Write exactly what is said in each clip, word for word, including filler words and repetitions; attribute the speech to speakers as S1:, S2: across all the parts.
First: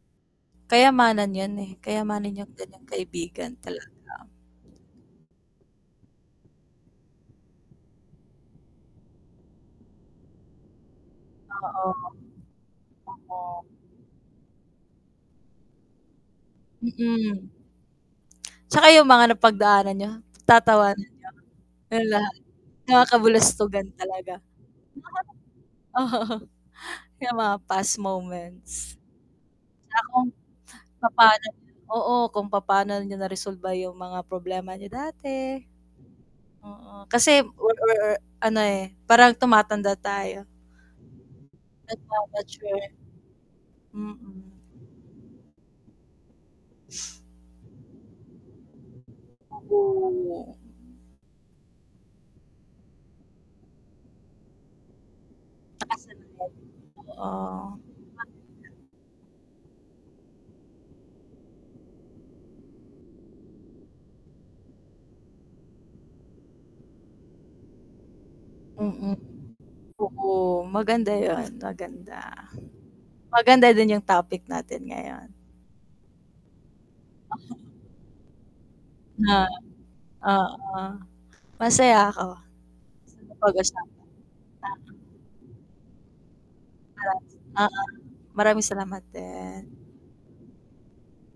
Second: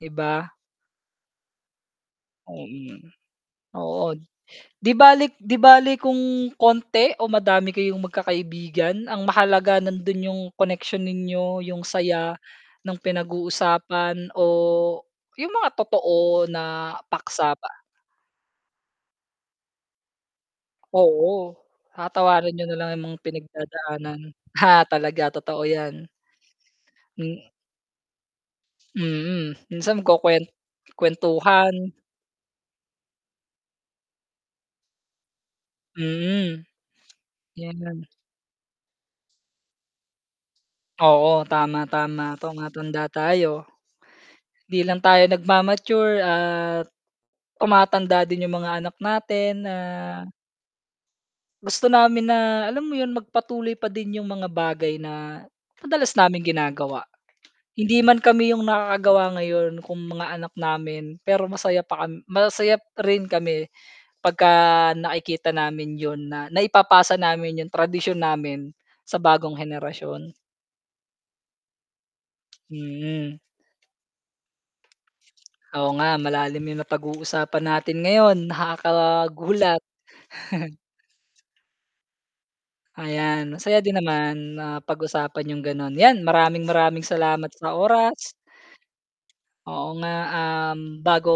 S1: Iba.
S2: Kayamanan yan, eh. Kayamanan yang ganyang
S1: Mm.
S2: kaibigan
S1: Oo.
S2: talaga.
S1: 'Di balik 'di bale kung konti o madami kayong magkakaibigan, ang mahalaga nando'n yung connection ninyo, yung
S2: Oo.
S1: saya no'ng
S2: Oo.
S1: pinag-uusapan o, yung mga totoo na
S2: Mm.
S1: paksa pa.
S2: Tsaka yung mga napagdaanan niyo, tatawanan niyo,
S1: Oo.
S2: yun lahat.
S1: Tatawanan niyo nalang
S2: Mga
S1: yung mga
S2: kabulustugan
S1: pinagdadaanan.
S2: talaga.
S1: Ha, talaga, totoo yan.
S2: Oo. Yung
S1: Hmm
S2: mga past moments.
S1: Mm. Minsan
S2: Tsaka kung
S1: magkukuwen
S2: papa'no niyo
S1: kuwentuhan.
S2: oo, kung papa'no niyo naresolba yung mga problema niyo dati.
S1: Mm.
S2: Oo. Kasi er er
S1: Yan.
S2: er ano, eh, parang tumatanda tayo.
S1: Oo, tama, tama,
S2: Nagmamature.
S1: tumatanda tayo.
S2: Mm.
S1: Hindi lang tayo nagmamature at, tumatanda din yung mga anak natin, ah
S2: [unintelligible]
S1: gusto namin na, alam mo yun? Magpatuloy pa din yung mga bagay na, madalas
S2: Nakasanayan.
S1: naming ginagawa.
S2: Oo.
S1: Hindi man
S2: [unintelligible]
S1: kami yung nakakagawa ngayon, kung mga anak namin, pero masaya pa kam masaya pa rin kami pagka nakikita namin yun na, naipapasa namin yung tradisyon namin
S2: Mm.
S1: sa bagong henerasyon.
S2: Oo, maganda yun, maganda.
S1: Hmm.
S2: Maganda din yung topic natin ngayon.
S1: Oo nga, malalim yung napag-uusapan natin ngayon,
S2: Na
S1: nakakagulat.
S2: oo. Masaya ako, sa
S1: Ayan, masaya
S2: napag-usapan.
S1: din naman na
S2: [unintelligible]
S1: pag-usapan yung gano'n. Yan, maraming-maraming salamat sa
S2: [unintelligible]
S1: oras.
S2: Maraming salamat din.
S1: Oo nga, um, bago,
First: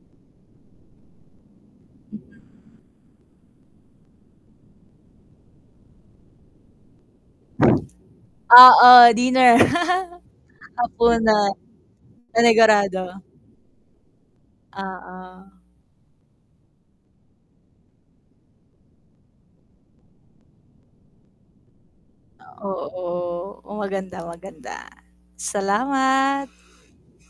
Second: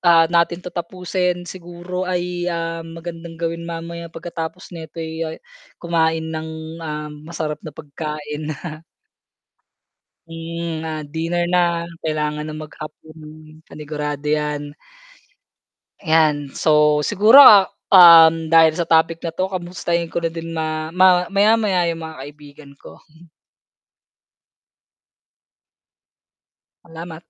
S1: ah, natin 'to tapusin, siguro
S2: Mhm.
S1: ay, ah, magandang gawin mamaya pagkatapos nito'y, ah, kumain ng, ah, masarap na pagkain.
S2: Oo, dinner.
S1: Hmm, ah, dinner
S2: Hapunan.
S1: na, kailangan ng
S2: Panigurado.
S1: maghapunan. Panigurado yan.
S2: Oo.
S1: Ayan. So, siguro, ah, um, dahil sa topic na 'to, kamustahin ko na din ma ma maya-maya yung mga
S2: Ah,
S1: kaibigan ko.
S2: oo. Maganda, maganda. Salamat.
S1: alamat.